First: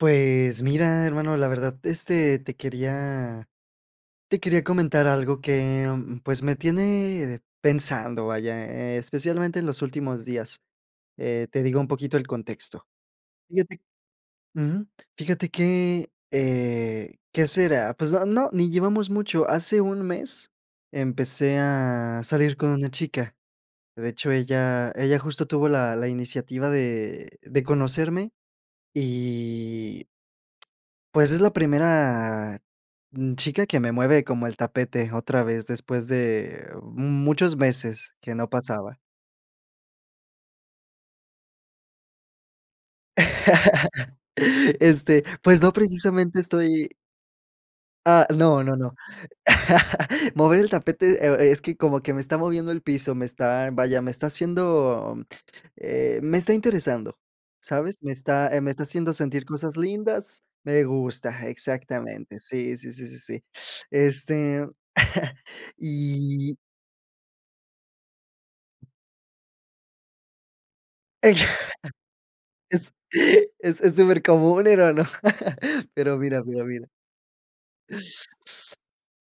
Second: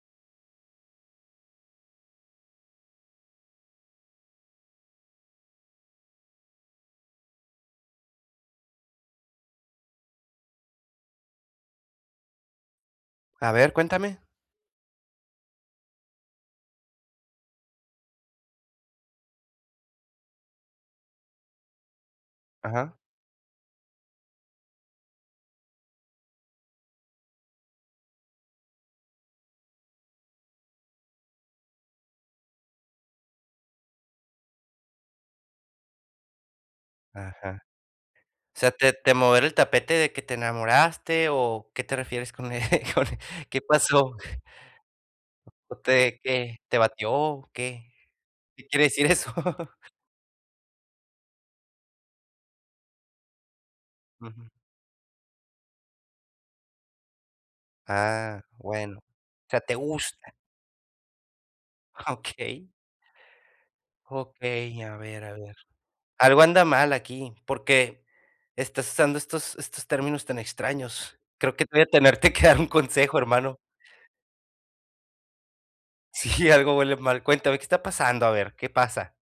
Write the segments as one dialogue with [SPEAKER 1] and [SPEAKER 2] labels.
[SPEAKER 1] Pues mira, hermano, la verdad, te quería comentar algo que, pues me tiene pensando, vaya, especialmente en los últimos días. Te digo un poquito el contexto.
[SPEAKER 2] A ver,
[SPEAKER 1] Fíjate,
[SPEAKER 2] cuéntame.
[SPEAKER 1] ujú, fíjate que, ¿qué será? Pues no, no, ni llevamos mucho. Hace un mes empecé a salir con una
[SPEAKER 2] Ajá,
[SPEAKER 1] chica. De hecho, ella justo tuvo la iniciativa de conocerme. Y Pues, es la primera, chica que me mueve como el tapete otra vez después de muchos
[SPEAKER 2] ajá.
[SPEAKER 1] meses que no
[SPEAKER 2] O sea, te
[SPEAKER 1] pasaba.
[SPEAKER 2] te mover el tapete de que te enamoraste, o, ¿qué te refieres con con qué pasó?
[SPEAKER 1] Pues no
[SPEAKER 2] ¿O te
[SPEAKER 1] precisamente
[SPEAKER 2] qué, te
[SPEAKER 1] estoy.
[SPEAKER 2] batió o qué?
[SPEAKER 1] Ah, no,
[SPEAKER 2] ¿Qué
[SPEAKER 1] no,
[SPEAKER 2] quiere
[SPEAKER 1] no.
[SPEAKER 2] decir eso?
[SPEAKER 1] Mover el tapete, es que como que me está moviendo el piso, vaya, me está
[SPEAKER 2] Ujú.
[SPEAKER 1] haciendo, me está interesando, ¿sabes? Me
[SPEAKER 2] Ah,
[SPEAKER 1] está, eh, me está
[SPEAKER 2] bueno.
[SPEAKER 1] haciendo sentir
[SPEAKER 2] O sea, te
[SPEAKER 1] cosas
[SPEAKER 2] gusta.
[SPEAKER 1] lindas. Me gusta, exactamente.
[SPEAKER 2] Okey,
[SPEAKER 1] Sí, sí, sí, sí, sí. Este,
[SPEAKER 2] okey, a ver, a ver. Algo
[SPEAKER 1] y
[SPEAKER 2] anda mal aquí, porque estás usando estos términos tan extraños. Creo que te voy a tenerte que dar un
[SPEAKER 1] Es
[SPEAKER 2] consejo, hermano.
[SPEAKER 1] es supercomún, hermano. Pero mira,
[SPEAKER 2] Sí,
[SPEAKER 1] mira,
[SPEAKER 2] algo
[SPEAKER 1] mira.
[SPEAKER 2] huele mal. Cuéntame, ¿qué está pasando? A ver, ¿qué pasa?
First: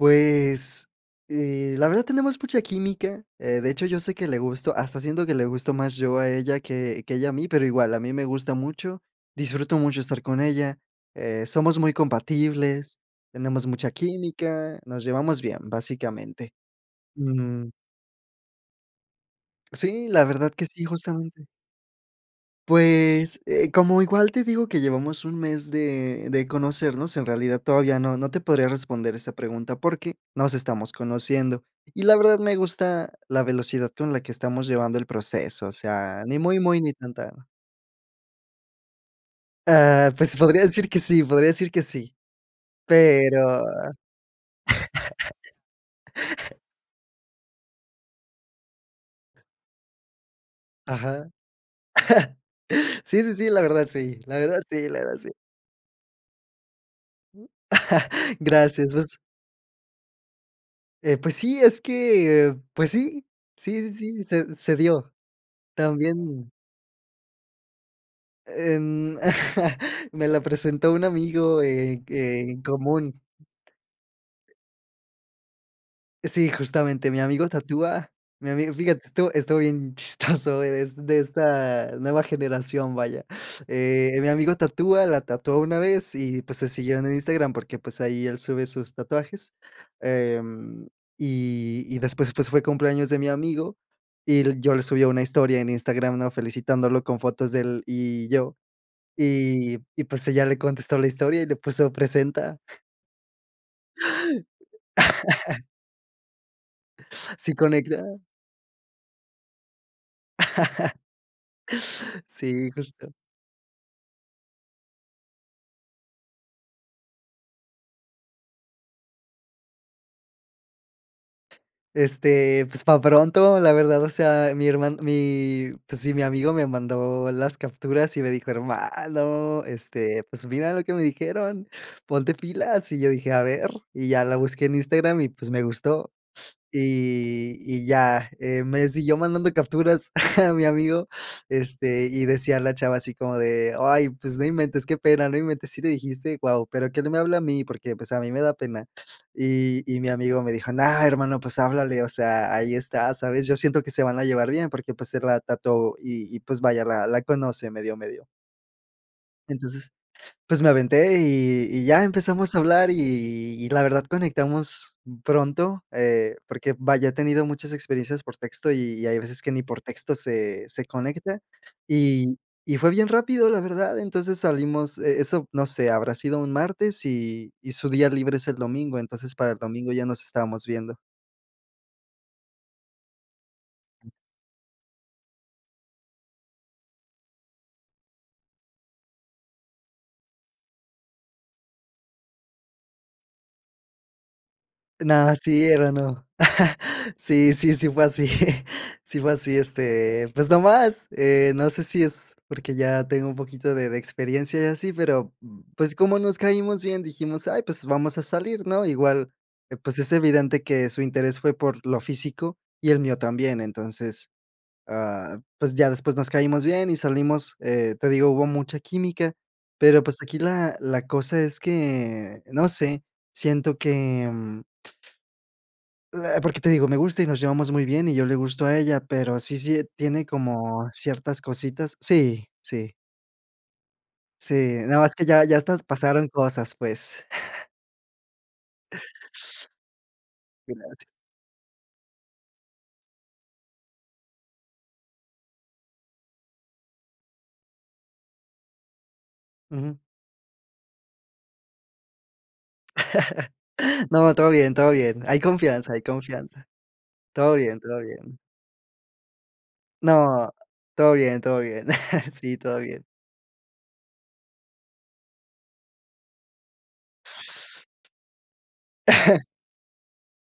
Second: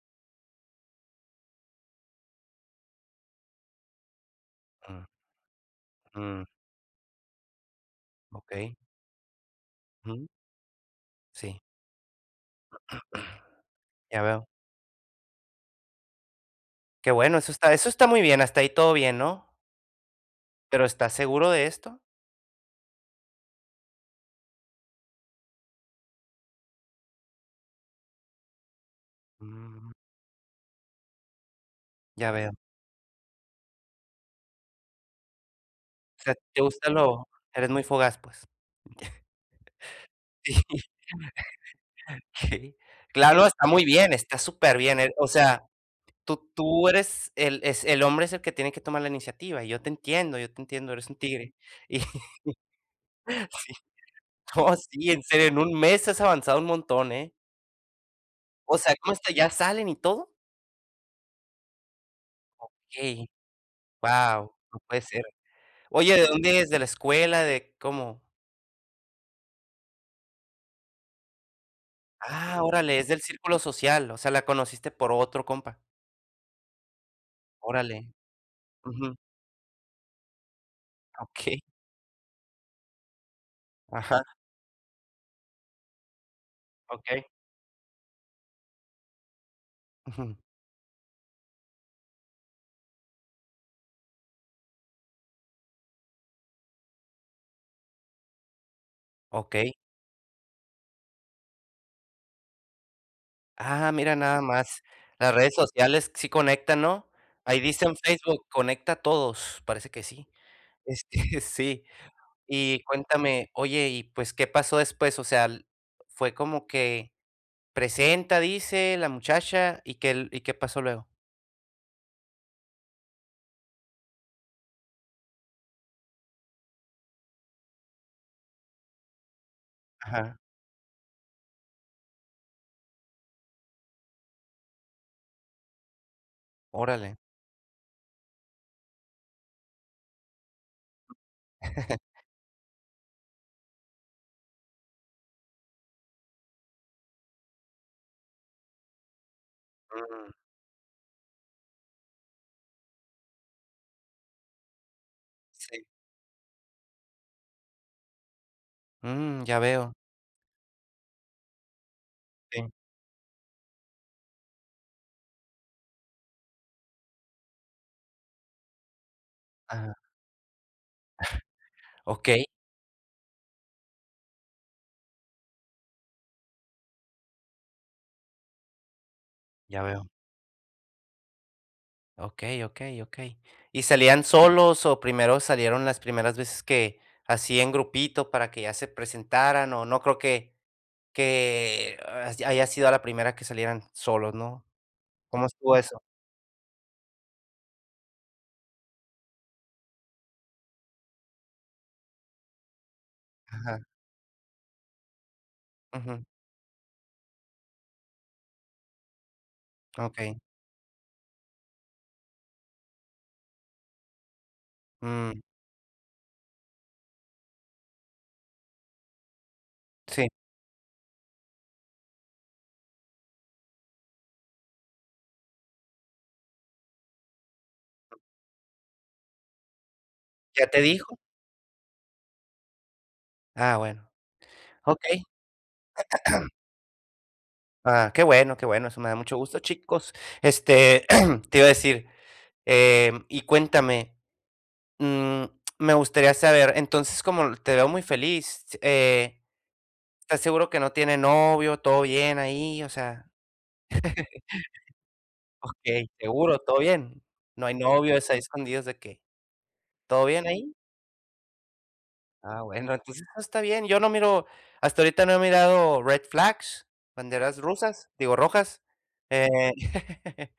[SPEAKER 1] Pues, la verdad tenemos mucha química, de hecho, yo sé que le gusto hasta siento que le gusto más yo a
[SPEAKER 2] Ujú.
[SPEAKER 1] ella que ella a mí, pero igual, a mí me gusta
[SPEAKER 2] Okey,
[SPEAKER 1] mucho, disfruto mucho estar
[SPEAKER 2] ujú,
[SPEAKER 1] con ella,
[SPEAKER 2] sí,
[SPEAKER 1] somos muy compatibles, tenemos mucha
[SPEAKER 2] ya veo.
[SPEAKER 1] química, nos llevamos bien, básicamente.
[SPEAKER 2] Qué bueno, eso
[SPEAKER 1] Mm,
[SPEAKER 2] está eso está muy bien, hasta ahí todo bien, ¿no?
[SPEAKER 1] sí, la verdad que sí,
[SPEAKER 2] ¿Pero estás
[SPEAKER 1] justamente.
[SPEAKER 2] seguro de esto?
[SPEAKER 1] Pues, como igual te digo que llevamos un mes de conocernos, en realidad todavía no te podría responder esa pregunta
[SPEAKER 2] Mm,
[SPEAKER 1] porque nos estamos conociendo. Y la
[SPEAKER 2] ya
[SPEAKER 1] verdad
[SPEAKER 2] veo.
[SPEAKER 1] me gusta la velocidad con la que estamos llevando el proceso, o sea,
[SPEAKER 2] O sea,
[SPEAKER 1] ni muy,
[SPEAKER 2] te
[SPEAKER 1] muy,
[SPEAKER 2] gusta
[SPEAKER 1] ni tan,
[SPEAKER 2] lo
[SPEAKER 1] tan.
[SPEAKER 2] eres muy fogaz, pues.
[SPEAKER 1] Ah, pues podría decir que sí, podría decir que sí,
[SPEAKER 2] Sí, okey. Claro,
[SPEAKER 1] pero
[SPEAKER 2] está muy bien, está superbién, o sea, tú tú eres el es el hombre es el que tiene que tomar la iniciativa, y yo te entiendo, eres un
[SPEAKER 1] ajá.
[SPEAKER 2] tigre. Y
[SPEAKER 1] Sí, sí, sí, la verdad sí, la verdad
[SPEAKER 2] no,
[SPEAKER 1] sí, la
[SPEAKER 2] sí,
[SPEAKER 1] verdad
[SPEAKER 2] en
[SPEAKER 1] sí.
[SPEAKER 2] serio, en un mes has avanzado un montón, ¿eh? O
[SPEAKER 1] Gracias,
[SPEAKER 2] sea, ¿cómo
[SPEAKER 1] pues,
[SPEAKER 2] está? ¿Ya salen y todo?
[SPEAKER 1] pues sí, es que, pues sí,
[SPEAKER 2] Okey.
[SPEAKER 1] sí, sí, sí,
[SPEAKER 2] Wow,
[SPEAKER 1] se
[SPEAKER 2] no puede
[SPEAKER 1] dio.
[SPEAKER 2] ser. Oye, ¿de
[SPEAKER 1] También.
[SPEAKER 2] dónde es? ¿De la escuela? ¿De cómo?
[SPEAKER 1] Em, me la presentó un amigo, que en
[SPEAKER 2] Ah, órale, es
[SPEAKER 1] común.
[SPEAKER 2] del círculo social, o sea, la conociste por otro compa.
[SPEAKER 1] Sí, justamente, mi amigo
[SPEAKER 2] Órale.
[SPEAKER 1] tatúa. Mi amigo, fíjate,
[SPEAKER 2] Ujú.
[SPEAKER 1] estuvo bien chistoso, es de
[SPEAKER 2] Okey.
[SPEAKER 1] esta nueva generación, vaya.
[SPEAKER 2] Ajá,
[SPEAKER 1] Mi amigo tatúa, la tatuó una vez y, pues, se siguieron en
[SPEAKER 2] okey.
[SPEAKER 1] Instagram porque, pues, ahí él sube sus tatuajes.
[SPEAKER 2] Ujú.
[SPEAKER 1] Em, y después, pues, fue cumpleaños de mi amigo y yo le subí una historia en Instagram, ¿no?, felicitándolo con fotos de él y yo.
[SPEAKER 2] Okey.
[SPEAKER 1] Y, pues, ella le contestó la historia y le puso presenta,
[SPEAKER 2] Ah, mira nada más. Las redes sociales sí conectan, ¿no?
[SPEAKER 1] sí
[SPEAKER 2] Ahí dice en
[SPEAKER 1] conecta.
[SPEAKER 2] Facebook: "Conecta a todos". Parece que sí. Este, sí.
[SPEAKER 1] Sí,
[SPEAKER 2] Y
[SPEAKER 1] justo.
[SPEAKER 2] cuéntame, oye, y pues, ¿qué pasó después? O sea, l fue como que presenta, dice la muchacha, ¿y qué pasó luego?
[SPEAKER 1] Pues, para pronto, la verdad, o sea, mi hermano mi pues sí, mi amigo me mandó las capturas y me dijo: "Hermano,
[SPEAKER 2] Ajá,
[SPEAKER 1] pues, mira lo que me dijeron, ponte pilas". Y yo dije: "A ver", y ya la busqué en Instagram y, pues, me gustó.
[SPEAKER 2] órale.
[SPEAKER 1] Y ya, me siguió mandando capturas a mi amigo, y decía la chava así como de: "Ay, pues no inventes, qué pena, no inventes, sí le dijiste, guau, pero que no me habla a mí, porque, pues, a mí me da pena". Y mi
[SPEAKER 2] Mm.
[SPEAKER 1] amigo me dijo: "No, hermano, pues háblale, o sea, ahí está, ¿sabes? Yo siento que se van a llevar bien, porque, pues, él la
[SPEAKER 2] Sí.
[SPEAKER 1] tatuó y, pues, vaya, la conoce medio, medio".
[SPEAKER 2] Mm, ya
[SPEAKER 1] Entonces
[SPEAKER 2] veo.
[SPEAKER 1] pues me aventé y ya empezamos a
[SPEAKER 2] Sí.
[SPEAKER 1] hablar y la verdad conectamos pronto, porque vaya, he tenido muchas experiencias por texto y hay veces que ni por
[SPEAKER 2] Ajá.
[SPEAKER 1] texto se conecta y
[SPEAKER 2] Okey,
[SPEAKER 1] y fue bien rápido, la verdad. Entonces salimos, eso, no sé, habrá sido un martes y su día libre es el domingo, entonces para el
[SPEAKER 2] ya
[SPEAKER 1] domingo ya
[SPEAKER 2] veo.
[SPEAKER 1] nos estábamos viendo.
[SPEAKER 2] Okey, okey, okey. ¿Y salían solos o primero salieron las primeras veces que así en grupito para que ya se presentaran? O no creo que has haya sido la primera que salieran solos, ¿no?
[SPEAKER 1] No,
[SPEAKER 2] ¿Cómo
[SPEAKER 1] sí,
[SPEAKER 2] estuvo
[SPEAKER 1] era
[SPEAKER 2] eso?
[SPEAKER 1] no. Sí, sí, sí fue así. Sí fue así, pues nomás, no sé si es porque ya tengo un poquito
[SPEAKER 2] Ajá.
[SPEAKER 1] de experiencia y así, pero, pues, como
[SPEAKER 2] Ujú.
[SPEAKER 1] nos caímos bien, dijimos: "Ay, pues vamos a salir", ¿no? Igual, pues, es
[SPEAKER 2] Okey.
[SPEAKER 1] evidente que su interés fue por lo físico y el mío también. Entonces,
[SPEAKER 2] Mm,
[SPEAKER 1] pues, ya después nos caímos bien y salimos, te digo, hubo mucha química, pero, pues,
[SPEAKER 2] sí.
[SPEAKER 1] aquí la cosa es que, no sé, siento que mm, la porque te digo, me gusta y nos llevamos muy bien, y yo le gusto a ella, pero sí tiene
[SPEAKER 2] ¿Ya te
[SPEAKER 1] como
[SPEAKER 2] dijo?
[SPEAKER 1] ciertas cositas sí, sí,
[SPEAKER 2] Ah, bueno.
[SPEAKER 1] sí, nada más
[SPEAKER 2] Okey.
[SPEAKER 1] que ya estas pasaron cosas, pues.
[SPEAKER 2] Ah, qué bueno, eso me da mucho gusto, chicos. Este,
[SPEAKER 1] Gracias.
[SPEAKER 2] te iba a decir, y cuéntame. Mm, me gustaría saber, entonces, como te veo muy feliz,
[SPEAKER 1] Ujú.
[SPEAKER 2] ¿estás seguro que no tiene novio? ¿Todo bien ahí? O sea,
[SPEAKER 1] No, todo bien, todo bien. Hay confianza, hay
[SPEAKER 2] okey, seguro,
[SPEAKER 1] confianza.
[SPEAKER 2] todo bien.
[SPEAKER 1] Todo
[SPEAKER 2] No hay
[SPEAKER 1] bien, todo
[SPEAKER 2] novios ahí
[SPEAKER 1] bien.
[SPEAKER 2] escondidos de qué? ¿Todo bien
[SPEAKER 1] No,
[SPEAKER 2] ahí?
[SPEAKER 1] todo bien, todo bien. Sí,
[SPEAKER 2] Ah,
[SPEAKER 1] todo
[SPEAKER 2] bueno,
[SPEAKER 1] bien.
[SPEAKER 2] entonces todo está bien. Yo no miro, hasta ahorita no he mirado red flags, banderas rusas, digo, rojas. Eh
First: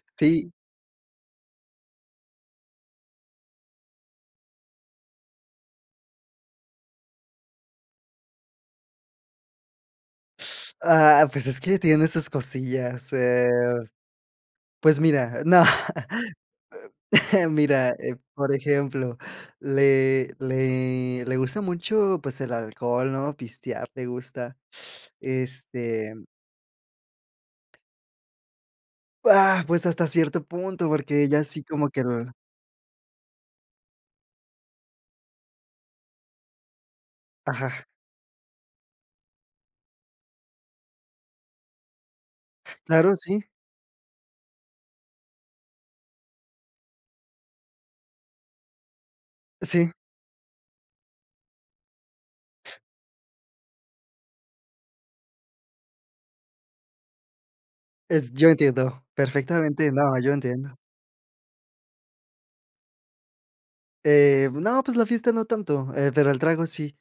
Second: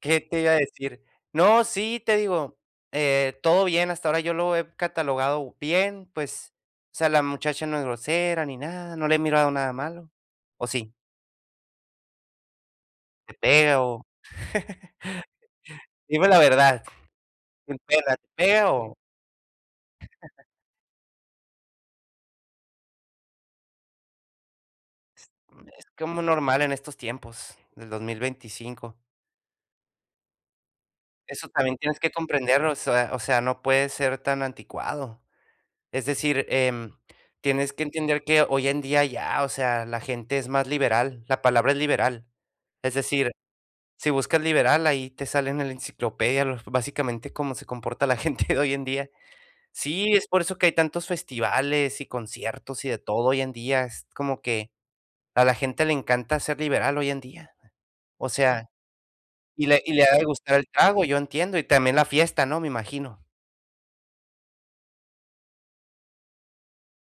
[SPEAKER 2] ¿Qué te
[SPEAKER 1] Sí.
[SPEAKER 2] iba a decir? No, sí, te digo, todo bien, hasta ahora yo lo he catalogado bien, pues, o sea, la muchacha no es grosera ni nada, no le he mirado nada malo. ¿O sí?
[SPEAKER 1] Ah, pues es que tiene sus cosillas,
[SPEAKER 2] ¿Te pega o?
[SPEAKER 1] pues mira, no.
[SPEAKER 2] Dime la verdad, sin
[SPEAKER 1] Mira,
[SPEAKER 2] pena, ¿te
[SPEAKER 1] por
[SPEAKER 2] pega o?
[SPEAKER 1] ejemplo, le gusta mucho, pues, el alcohol, ¿no? Pistear, le gusta,
[SPEAKER 2] Es
[SPEAKER 1] este,
[SPEAKER 2] como normal en estos tiempos del 2025.
[SPEAKER 1] pues, hasta cierto punto, porque ella
[SPEAKER 2] Eso
[SPEAKER 1] sí
[SPEAKER 2] también
[SPEAKER 1] como
[SPEAKER 2] tienes
[SPEAKER 1] que
[SPEAKER 2] que
[SPEAKER 1] el
[SPEAKER 2] comprenderlo, o sea, no puedes ser tan anticuado. Es decir, tienes que
[SPEAKER 1] ajá,
[SPEAKER 2] entender que hoy en día ya, o sea, la gente es más liberal, la palabra es liberal. Es
[SPEAKER 1] claro,
[SPEAKER 2] decir,
[SPEAKER 1] sí,
[SPEAKER 2] si buscas liberal, ahí te salen en la enciclopedia, los- básicamente cómo se comporta la gente de hoy en día.
[SPEAKER 1] sí,
[SPEAKER 2] Sí, es por eso que hay tantos festivales y conciertos y de todo hoy en día. Es como que a la gente le encanta ser liberal hoy en día. O
[SPEAKER 1] es yo
[SPEAKER 2] sea,
[SPEAKER 1] entiendo perfectamente,
[SPEAKER 2] y le ha
[SPEAKER 1] no,
[SPEAKER 2] de
[SPEAKER 1] yo
[SPEAKER 2] gustar el
[SPEAKER 1] entiendo.
[SPEAKER 2] trago, yo entiendo, y también la fiesta, ¿no? Me imagino.
[SPEAKER 1] No, pues la fiesta no tanto, pero el trago sí.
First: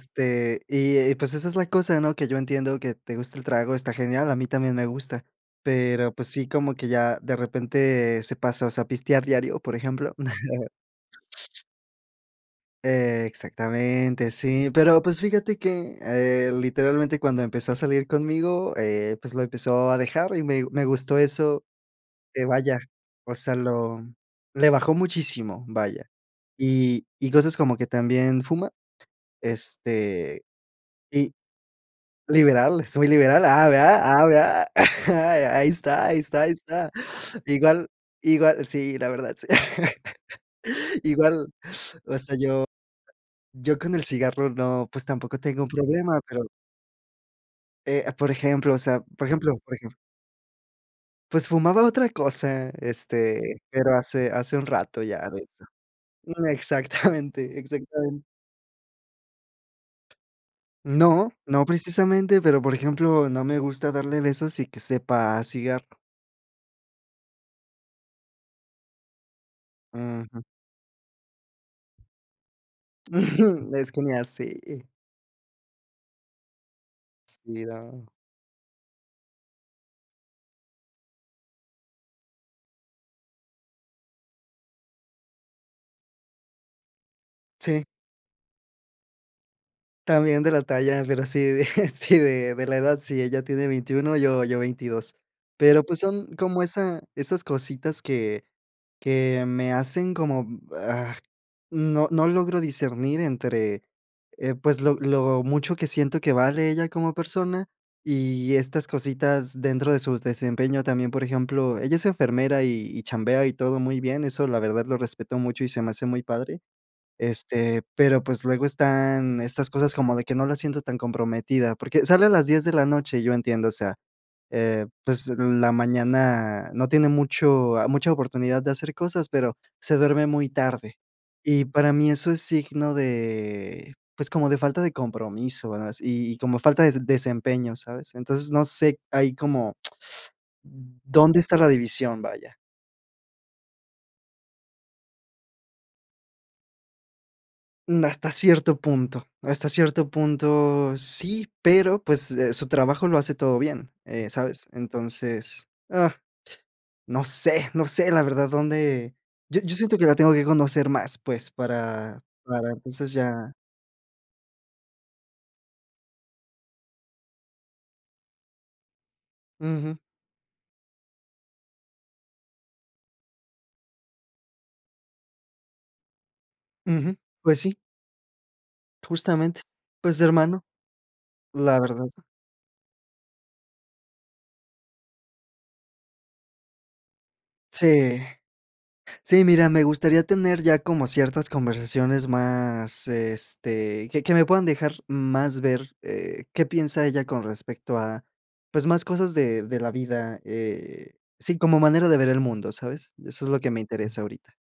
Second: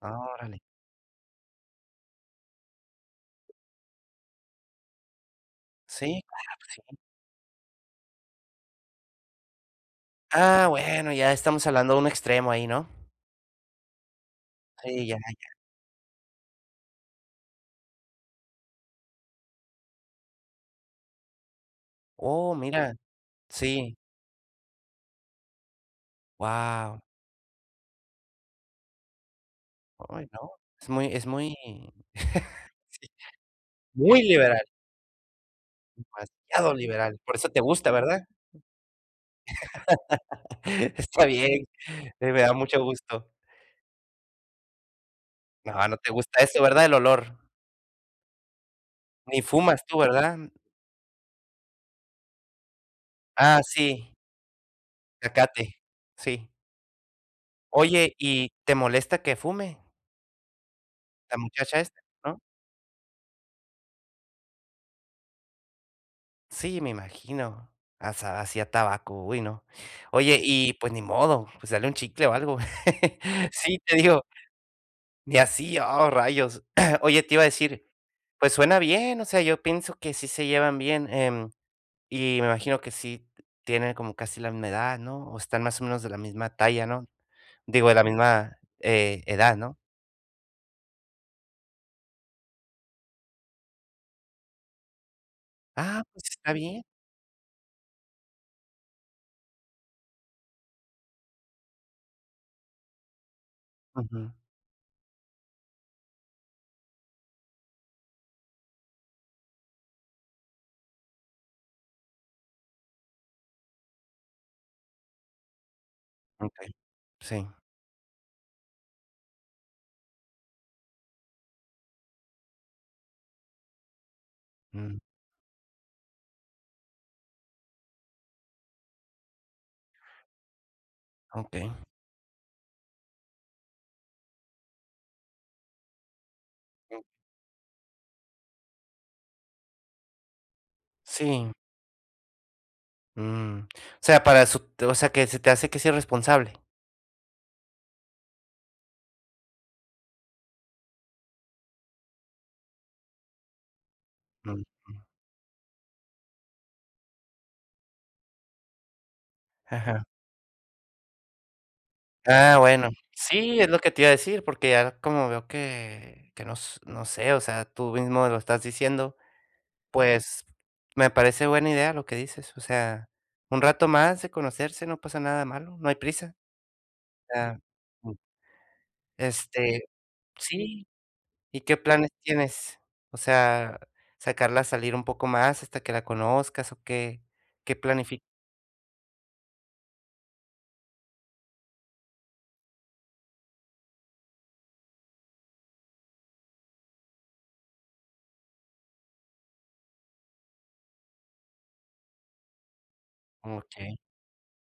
[SPEAKER 2] Ah, órale.
[SPEAKER 1] y, eh, Pues esa es la cosa, ¿no? Que yo entiendo que te gusta el trago, está genial, a mí también me gusta, pero
[SPEAKER 2] Sí.
[SPEAKER 1] pues sí, como que ya de repente se pasa, o sea, pistear diario, por ejemplo.
[SPEAKER 2] Ah, bueno, ya estamos hablando de un extremo ahí, ¿no?
[SPEAKER 1] Exactamente, sí, pero
[SPEAKER 2] Sí, ya.
[SPEAKER 1] pues fíjate que, literalmente cuando empezó a salir conmigo, pues lo empezó a dejar y me gustó eso,
[SPEAKER 2] Oh,
[SPEAKER 1] vaya,
[SPEAKER 2] mira,
[SPEAKER 1] o sea,
[SPEAKER 2] sí,
[SPEAKER 1] lo le bajó muchísimo, vaya.
[SPEAKER 2] wow.
[SPEAKER 1] Y cosas como que también fuma.
[SPEAKER 2] Ay,
[SPEAKER 1] Este,
[SPEAKER 2] no, es muy es
[SPEAKER 1] y
[SPEAKER 2] muy
[SPEAKER 1] liberal, es muy
[SPEAKER 2] sí,
[SPEAKER 1] liberal, vea,
[SPEAKER 2] muy liberal,
[SPEAKER 1] vea, ahí está, ahí está, ahí
[SPEAKER 2] demasiado
[SPEAKER 1] está.
[SPEAKER 2] liberal, por eso te
[SPEAKER 1] Igual
[SPEAKER 2] gusta, ¿verdad?
[SPEAKER 1] igual, sí, la verdad, sí.
[SPEAKER 2] Está
[SPEAKER 1] Igual,
[SPEAKER 2] bien,
[SPEAKER 1] o sea,
[SPEAKER 2] me da
[SPEAKER 1] yo
[SPEAKER 2] mucho gusto.
[SPEAKER 1] yo con el cigarro no, pues, tampoco tengo un
[SPEAKER 2] No, no te
[SPEAKER 1] problema,
[SPEAKER 2] gusta
[SPEAKER 1] pero,
[SPEAKER 2] eso, ¿verdad? El olor.
[SPEAKER 1] por ejemplo, o sea, por
[SPEAKER 2] Ni
[SPEAKER 1] ejemplo por
[SPEAKER 2] fumas
[SPEAKER 1] ejemplo,
[SPEAKER 2] tú, ¿verdad?
[SPEAKER 1] pues, fumaba otra cosa,
[SPEAKER 2] Ah, sí,
[SPEAKER 1] pero hace un rato ya de eso.
[SPEAKER 2] zacate,
[SPEAKER 1] Mm,
[SPEAKER 2] sí.
[SPEAKER 1] exactamente,
[SPEAKER 2] Oye,
[SPEAKER 1] exactamente.
[SPEAKER 2] ¿y te molesta que fume
[SPEAKER 1] No,
[SPEAKER 2] la
[SPEAKER 1] no
[SPEAKER 2] muchacha esta? No?
[SPEAKER 1] precisamente, pero, por ejemplo, no me gusta darle besos y que sepa a cigarro.
[SPEAKER 2] Sí, me imagino. Hasta hacía tabaco, uy, no. Oye,
[SPEAKER 1] Ujú.
[SPEAKER 2] y pues ni modo, pues dale un chicle o algo. Sí,
[SPEAKER 1] Es
[SPEAKER 2] te
[SPEAKER 1] que ni
[SPEAKER 2] digo,
[SPEAKER 1] así.
[SPEAKER 2] ni así, oh, rayos. Oye, te iba a
[SPEAKER 1] Sí,
[SPEAKER 2] decir,
[SPEAKER 1] no.
[SPEAKER 2] pues suena bien, o sea, yo pienso que sí se llevan bien, y me imagino que sí tienen como casi la misma edad, ¿no? O están más o menos de la misma talla, ¿no?
[SPEAKER 1] Sí,
[SPEAKER 2] Digo, de la misma, edad, ¿no?
[SPEAKER 1] también de la talla, pero sí, de sí, de la edad, sí, ella tiene 21, yo 22. Pero, pues,
[SPEAKER 2] Ah, pues
[SPEAKER 1] son
[SPEAKER 2] está
[SPEAKER 1] como
[SPEAKER 2] bien.
[SPEAKER 1] esas cositas que me hacen como, no logro discernir entre,
[SPEAKER 2] Ujú,
[SPEAKER 1] pues, lo mucho que siento que vale ella como persona y estas cositas dentro de su desempeño también. Por ejemplo, ella es enfermera y chambea y todo muy bien, eso la verdad lo respeto mucho y se me hace muy padre.
[SPEAKER 2] okey, sí,
[SPEAKER 1] Pero, pues, luego están estas cosas como de que no la siento tan comprometida, porque sale a las 10 de la noche, yo entiendo, o sea,
[SPEAKER 2] mm,
[SPEAKER 1] pues, la mañana no tiene mucha oportunidad de hacer cosas, pero se duerme muy tarde. Y
[SPEAKER 2] okey,
[SPEAKER 1] para mí eso es signo de, pues, como de falta de compromiso, ¿verdad? Y como falta de
[SPEAKER 2] mm,
[SPEAKER 1] desempeño, ¿sabes? Entonces, no sé ahí como, ¿dónde
[SPEAKER 2] sí.
[SPEAKER 1] está la división, vaya?
[SPEAKER 2] Mm, o sea, que se te hace que es irresponsable.
[SPEAKER 1] Hasta cierto punto, hasta cierto punto sí, pero, pues, su trabajo lo hace todo bien,
[SPEAKER 2] Mm,
[SPEAKER 1] ¿sabes? Entonces, no sé, no sé, la verdad, dónde yo siento
[SPEAKER 2] ajá.
[SPEAKER 1] que la tengo que conocer más, pues, para
[SPEAKER 2] Ah,
[SPEAKER 1] para
[SPEAKER 2] bueno.
[SPEAKER 1] entonces ya
[SPEAKER 2] Sí, es lo que te iba a decir, porque ya como veo que no sé, o sea, tú mismo lo estás diciendo,
[SPEAKER 1] ujú,
[SPEAKER 2] pues, me parece buena idea lo que dices, o sea, un rato más de conocerse, no pasa nada malo, no hay prisa.
[SPEAKER 1] ujú,
[SPEAKER 2] O sea,
[SPEAKER 1] pues sí,
[SPEAKER 2] mm,
[SPEAKER 1] justamente.
[SPEAKER 2] este,
[SPEAKER 1] Pues, hermano,
[SPEAKER 2] sí, ¿y qué
[SPEAKER 1] la verdad.
[SPEAKER 2] planes tienes? O sea, ¿sacarla a salir un poco más hasta que la conozcas o qué
[SPEAKER 1] Sí.
[SPEAKER 2] planificas?
[SPEAKER 1] Sí, mira, me gustaría tener ya como ciertas conversaciones más, que me puedan dejar más ver, qué piensa ella con respecto a, pues, más cosas de la vida, sí, como manera de ver el mundo, ¿sabes? Eso es lo que me
[SPEAKER 2] Okey.
[SPEAKER 1] interesa ahorita.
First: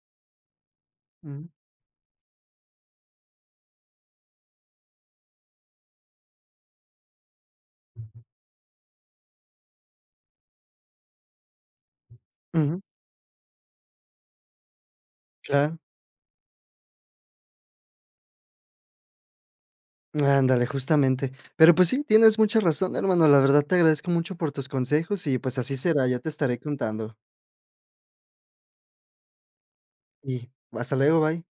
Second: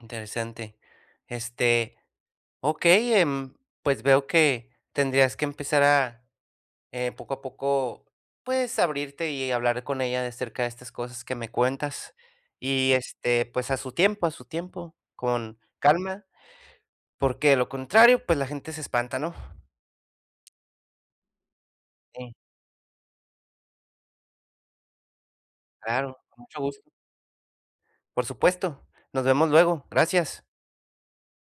[SPEAKER 2] Interesante.
[SPEAKER 1] Ujú.
[SPEAKER 2] Este, okey, pues veo que tendrías que empezar a, poco a poco, pues, abrirte y hablar con ella de cerca de estas cosas que me cuentas.
[SPEAKER 1] Ujú,
[SPEAKER 2] Y, este, pues, a su tiempo, con
[SPEAKER 1] claro.
[SPEAKER 2] calma, porque de lo contrario, pues, la gente se espanta, ¿no?
[SPEAKER 1] Ándale, justamente. Pero, pues sí,
[SPEAKER 2] Sí,
[SPEAKER 1] tienes mucha razón, hermano. La verdad te agradezco mucho por tus consejos y, pues, así será,
[SPEAKER 2] claro,
[SPEAKER 1] ya te
[SPEAKER 2] con
[SPEAKER 1] estaré
[SPEAKER 2] mucho gusto.
[SPEAKER 1] contando.
[SPEAKER 2] Por supuesto. Nos vemos luego. Gracias.
[SPEAKER 1] Y hasta luego, bye.